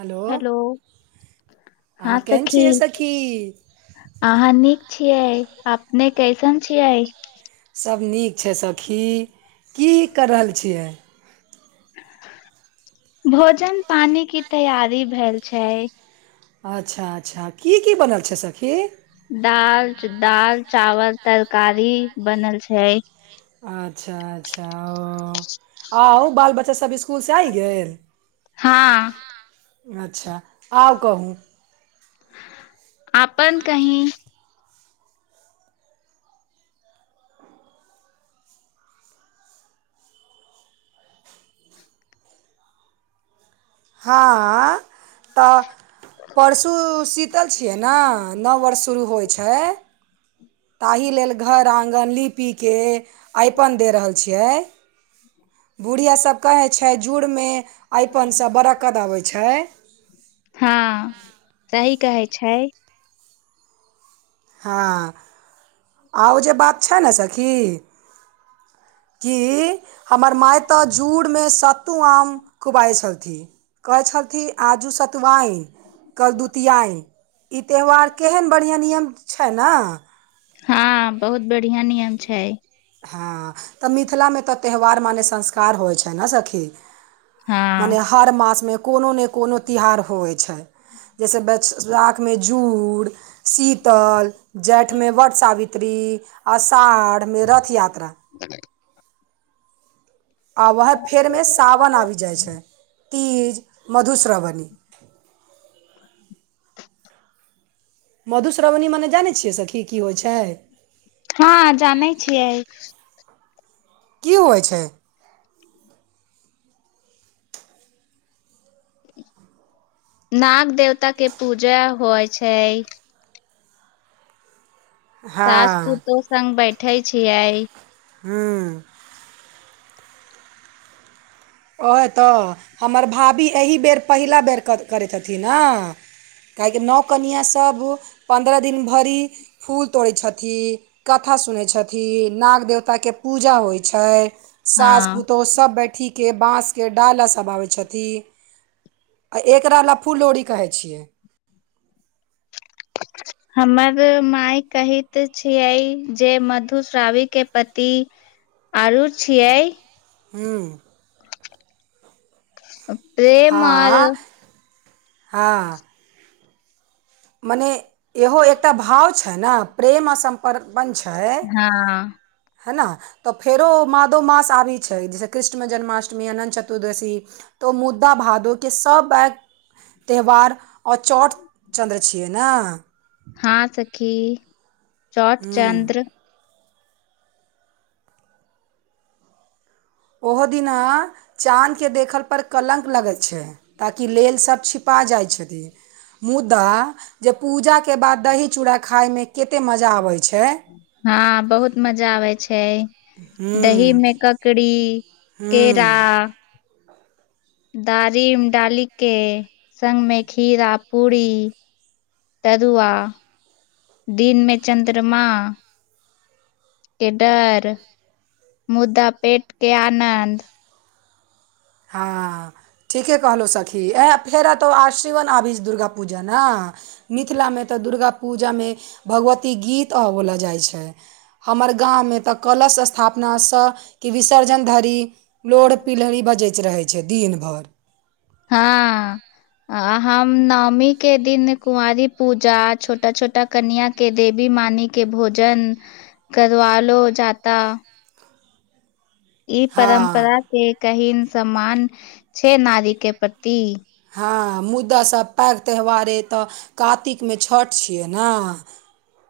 Hello हाँ हँ केहन सखी छियै सखी? अहाँ नीक छियै अपने कैसन छियै? सभ नीक छैय सखी की क रहल छियै? भोजन पानी की तैयारी भेल छैय। अच्छा अच्छा की की बनल छैय सखी? दाल दाल चावल तरकारी बनल छैय। अच्छा अच्छा ओ आउ बाल बच्चासभ स्कूलसँ आइ गेल? हँ अच्छा आओर कहूँ। अपन कहि। हँ तऽ परसू शीतल छियै ने नओ वर्ष शुरू होइ छैय। ताहि लेल घर आँगन लिपिके आइपन देऽ रहल छियै। बुढ़िया सभ कहै छैय जुड़मे अरिपनसँ बरकत अबैत छैय। हँ सही कहै छैय। हँ आ ओ जे बात छैय ने सखी की हमर माय तऽ जुड़मे सत्तू आम खुआइत छलथिन। कहै छलथि आजू सतुआइन कल दुतियाइ ई त्यौहार केहन बढ़ियाँ नियम छै ने हँ बहुत बढ़ियाँ नियम छै हँ तऽ मिथिलामे तऽ त्यौहार मानेे संस्कार होवै छै ने सखी हँ मने हर मास मे कोनो ने कोनो तिहार होइ छै जैसे बे [unintelligible] साख मे जुड़ शीतल जैठमे वट सावित्री अषाढ़मे रथयात्रा [inaudible] आ वैहे वएहे फेरमे सावन आबि जाइ छै तीज मधुश्रावणी [inaudible] मधुश्रावणी मने जानै छियै सखी की होइ छै हँ जानै छियै की होइ छै नाग देवता के पूजा होइ छै सास हँ पूतोह संग बैठे छियै हूँ ओहे तऽ हमर भाभी एहिबेर पहिला बेर करै हथिन न काहेकि नओ कनियाँ सभ पन्द्रह दिन भरि फूल तोड़ै छथिन कथा सुनै छथिन नाग देवताके पूजा होइ छै सास हँ पुतौह सब बैठीक के बाँसके डाला सब आबै छथिन आ एकरा ला फुललौरी कहै छियै [inaudible] हमर माय कहैत छियै जे मधुश्रावी के पति आरू छियै हूँ पे हँ हँ मने इहो एकटा भाव छै ने प्रेम आ सम पर बन छै हँ है न तऽ फेरो मादो मास आबैत छै जैसे कृष्ण जन्माष्टमी अनन्त चतुर्दशी तो मुद्दा भादो के सबै त्यौहार आ चौठ चन्द्र छियै ने हाँ सखी चौठचन्द्र ओहो दिना चाँद के देखल पर कलंक लगै छै ताकि लेल सब छिपा जाइ छथिन मुदा जे पूजाके बाद दही चूड़ा खायमे केते मजा आबैत छै हँ बहुत मजा आबे छै दही हूँ मे ककड़ी केरा हूँ दारीम डाली के संग मे खीरा पूड़ी तरूआ दिनमे चन्द्रमा के डर मुदा पेट के आनन्द हँ ठीके कहलहुँ सखी एह फेर एतय आश्रिवन आबी दुर्गा पूजा ने मिथिलामे तऽ दुर्गा पूजामे भगवती गीत आ होला जाइ छै हमर गाँवमे तऽ कलश स्थापनासँ कि विसर्जन धरि लोढ़ पिलहरी बजैत रहै छै दिन भरि हँ आ हम नओमी के दिन कुवांरी पूजा आ छोटा छोटा कन्या के देवी मानी के भोजन करवालो जाता ई हँ परम्परा के कहिन सम्मान छै नारी के प्रति हँ मुद्दासँ पैघ त्यौहार अ तय कातिकमे छठि छियै ने।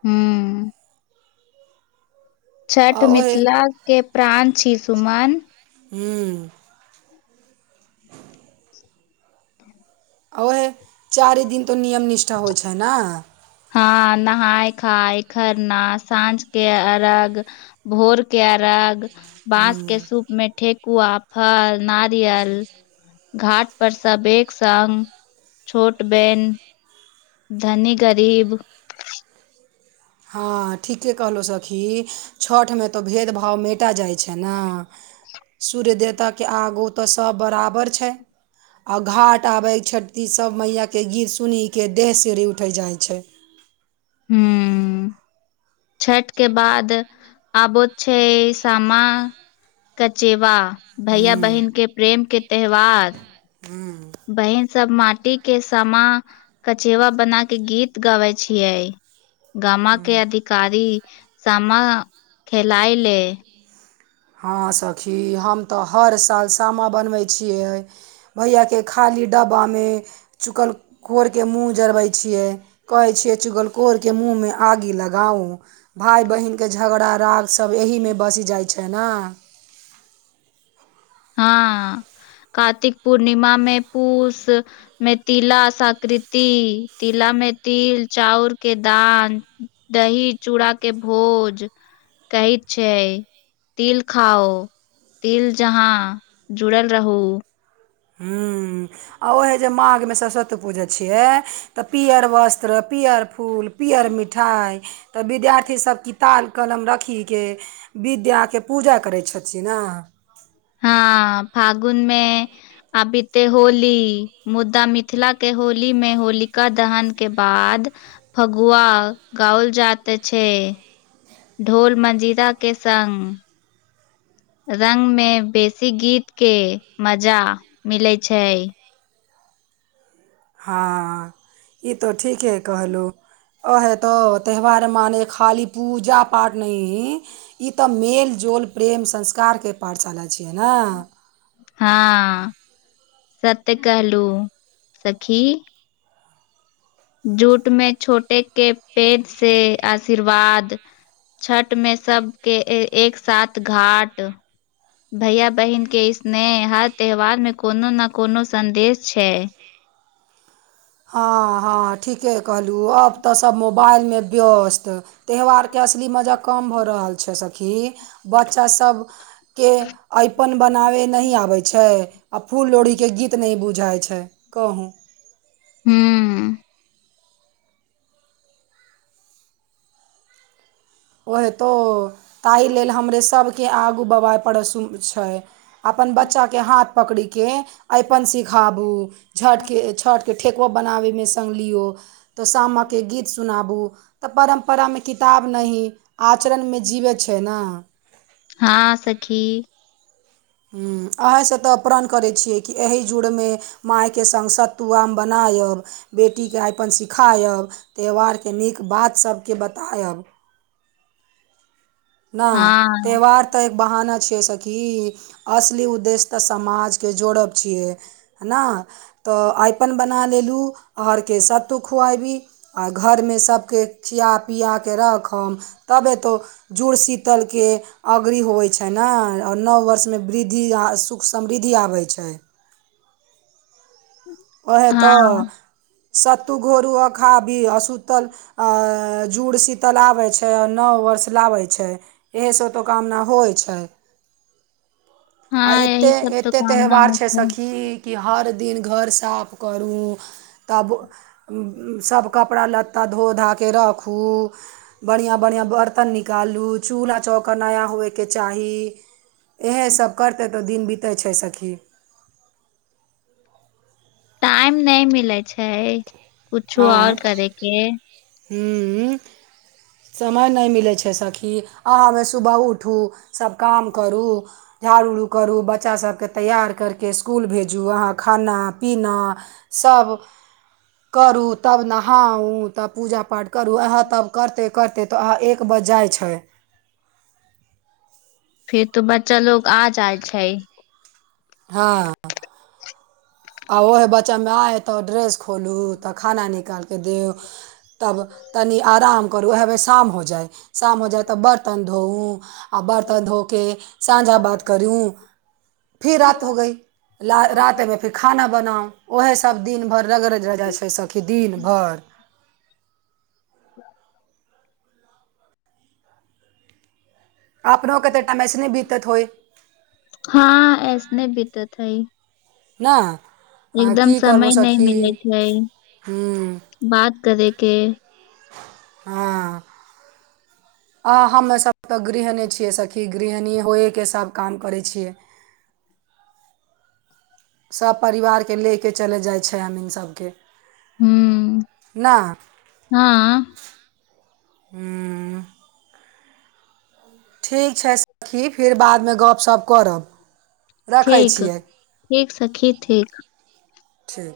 हू छठ आ ओहे मिथिलाके प्राण छीयै सुमन। हूँ आ ओएहे चारि दिन तऽ नियम निष्ठा होइत छैय ने। हँ नहाय खाय खरना साँझ के अर्घ भोर के अरग बाँंस के ह्म्म सूप में ठेेकुआ फल नारियल घाट पर सब एक संग छोट बेन धनी गरीब हँ ठीके कहलहुँ सखी छठिमे तऽ भेदभाव मिटा जाइ छैय ने सूर्य देवताके आगु तऽ सभ बराबर छैय। आओर घाट आबैक छठी सब मैयाके गित सुन देह सिहर उठै जाइ छैय। हू छठ के बाद आबैत छैय सामा कचेवा भैया हूँ बहिन के प्रेम के त्यौहार। हूँ बहिन सब माटी के सामा कचेवा बना के गीत गाबै छियै। गामा के हूँ अधिकारी सामा खेलाइ ले। हँ सखी हम तऽ हर साल सामा बनबै छियै। भैयाके खाली डब्बामे चुकल कोरके मूँह जरबै छियै कहै छियै चुगल खरके मूँहमे आगि लगाउ। भााय बहिनके झगड़ा राग सब एहिमे बस जाइ छैय ने। हँ कार्तिक पूर्णिमा मे पूस मे तिला सकृति तिला मे तिल चाउर के दान दही चूड़ा के भोज कहैत छैय तिल खाओ तिल जहाँ जुड़ल रहू। हूँ आ ओएहे जे माघमे सरस्वती पूजा छियै तऽ पियर वस्त्र पियर फूल पियर मिठाइ तऽ विद्यार्थी सभ किताल कलम रखी के विद्याके पूजा करैत छथिन ने। हँ फागुनमे आबीते में होली मुदा मिथिला के होली मे होलिका दहन के बाद फगुआ गाओल जाइत अछि। ढोल मजिरा के संग। रंग में बेसी गीत के मजा मिलै छैय। हँ ई तऽ ठीके कहलु। ओ हेतौ त्यौहार माने खाली पूजा पाठ नहि ई तऽ मेलजोल प्रेम संस्कारके पाठशाला छियै ने। हँ सत्य कहलु सखी जूट में छोटे के पैघ से आशीर्वाद छठ मे सबके ए एक साथ घाट भैया बहिनके स्नेह हर त्यौहारमे कोनो ने कोनो सन्देश छैय। हँ हँ ठीके कहलु अब तऽ सब मोबाइल में व्यस्त त्यौहार क असली मजा कम भऽ रहल छैय सखी बच्चासभ के अरिपन बनावे नहि आबय छैय आ फूल लोड़ही के गीत नहि बुझाय छैय कहू। हूँ ओहे तो ताहि लेल हमरे सभके के आगू बवाय पड़े छैय अपन बच्चा के हाथ पकड़ि के अरिपन सिखाबू छठिके छठिके ठेकुआ बनाबयमे सङ्ग लियौ त सामा के गीत सुनाबु त परम्परा मे किताब नहि आचरणमे जीबै छै ने हँ सखी हुं आयसँ तऽ प्रण करैत छियै कि एहि जुड़मे मायके संग सत्तुआमे बनायब बेटीके आइपन सिखायब त्यौहारके नीक बात सबके बतायब ना हँ त्यौहार तऽ एक बहाना छियै सखी असली उद्देश्य तऽ समाज के जोड़ब छियै ना तऽ अयपन बना लेलु आरके सभ तु खुऐबी आ घरमे सभके खिया पिया कऽ रखम तब एतौ जुड़ शीतलके अग्री होइत छै ने और नव वर्षमे वृद्धि आ सुख समृद्धि आबैत छै उएह तऽ हँ सत्तू घोरू आ खा आबी आ सूतल आ जुड़ शीतल आबै छै आ नव वर्ष लाबै छै इएहे सभ तो कामना होइ छै आ हँ एते यही सब तो एते कामना त्यौहार होइ छै सखी कि हर दिन घर साफ करू तब सभ कपड़ा लत्ता धो धा के राखू बढ़िआँ बढ़िआँ बरतन निकालू चूल्हा चौका नया होयके चाही एहे सभ करतै तऽ ओ दिन बीतै छै सखी टाइम नहि मिलै छै कुछो और करे के हूं समय नहि मिलै छै सखी अहाँमे सुबह उठ उठू सभ काम करू झाड़ू उड़ू करू बच्चासभकेँ तैयार करि कऽ स्कुल भेजू अहाँ खाना पीना सब करू तब नहाउ तब पूजा पाठ करू अहे तब करते करते तऽ अह एक बज जाइ छै फीर तो बच्चा लोग आ जाइ छै हँ आ ओहे बच्चामे आये तऽ ओ ड्रेस खोलू तऽ खाना निकालि कऽ देयौ तब तनि आराम करू उएह मे शाम हो जाय शाम हो जाइ तऽ बरतन धोउ आ बरतन धोके साँझा बाती करू फिर रात हो गई ला रातमे फेर खाना बनाउ ओहे सब दिन भरि रगड़ जाइ छै सखी दिन भरि [inaudible] अपनो के त टाइम अइसने बीतत होइ हँ ऐसने भीतत हई नहि आँ की समय करबै नहि सखी मिलै छै हुं बात करे के हँ आ हममे सभ तऽ गृहणी छियै सखी गृहणी होइएके सभ काम करै छियै सभ परिवारके ले के चलि जाइ छै हमी सभके हूँ ना हँ हुं ठीक छै सखी फेर बादमे गपशप करब रखै ठीक छियै ठीक सखी ठीक ठीक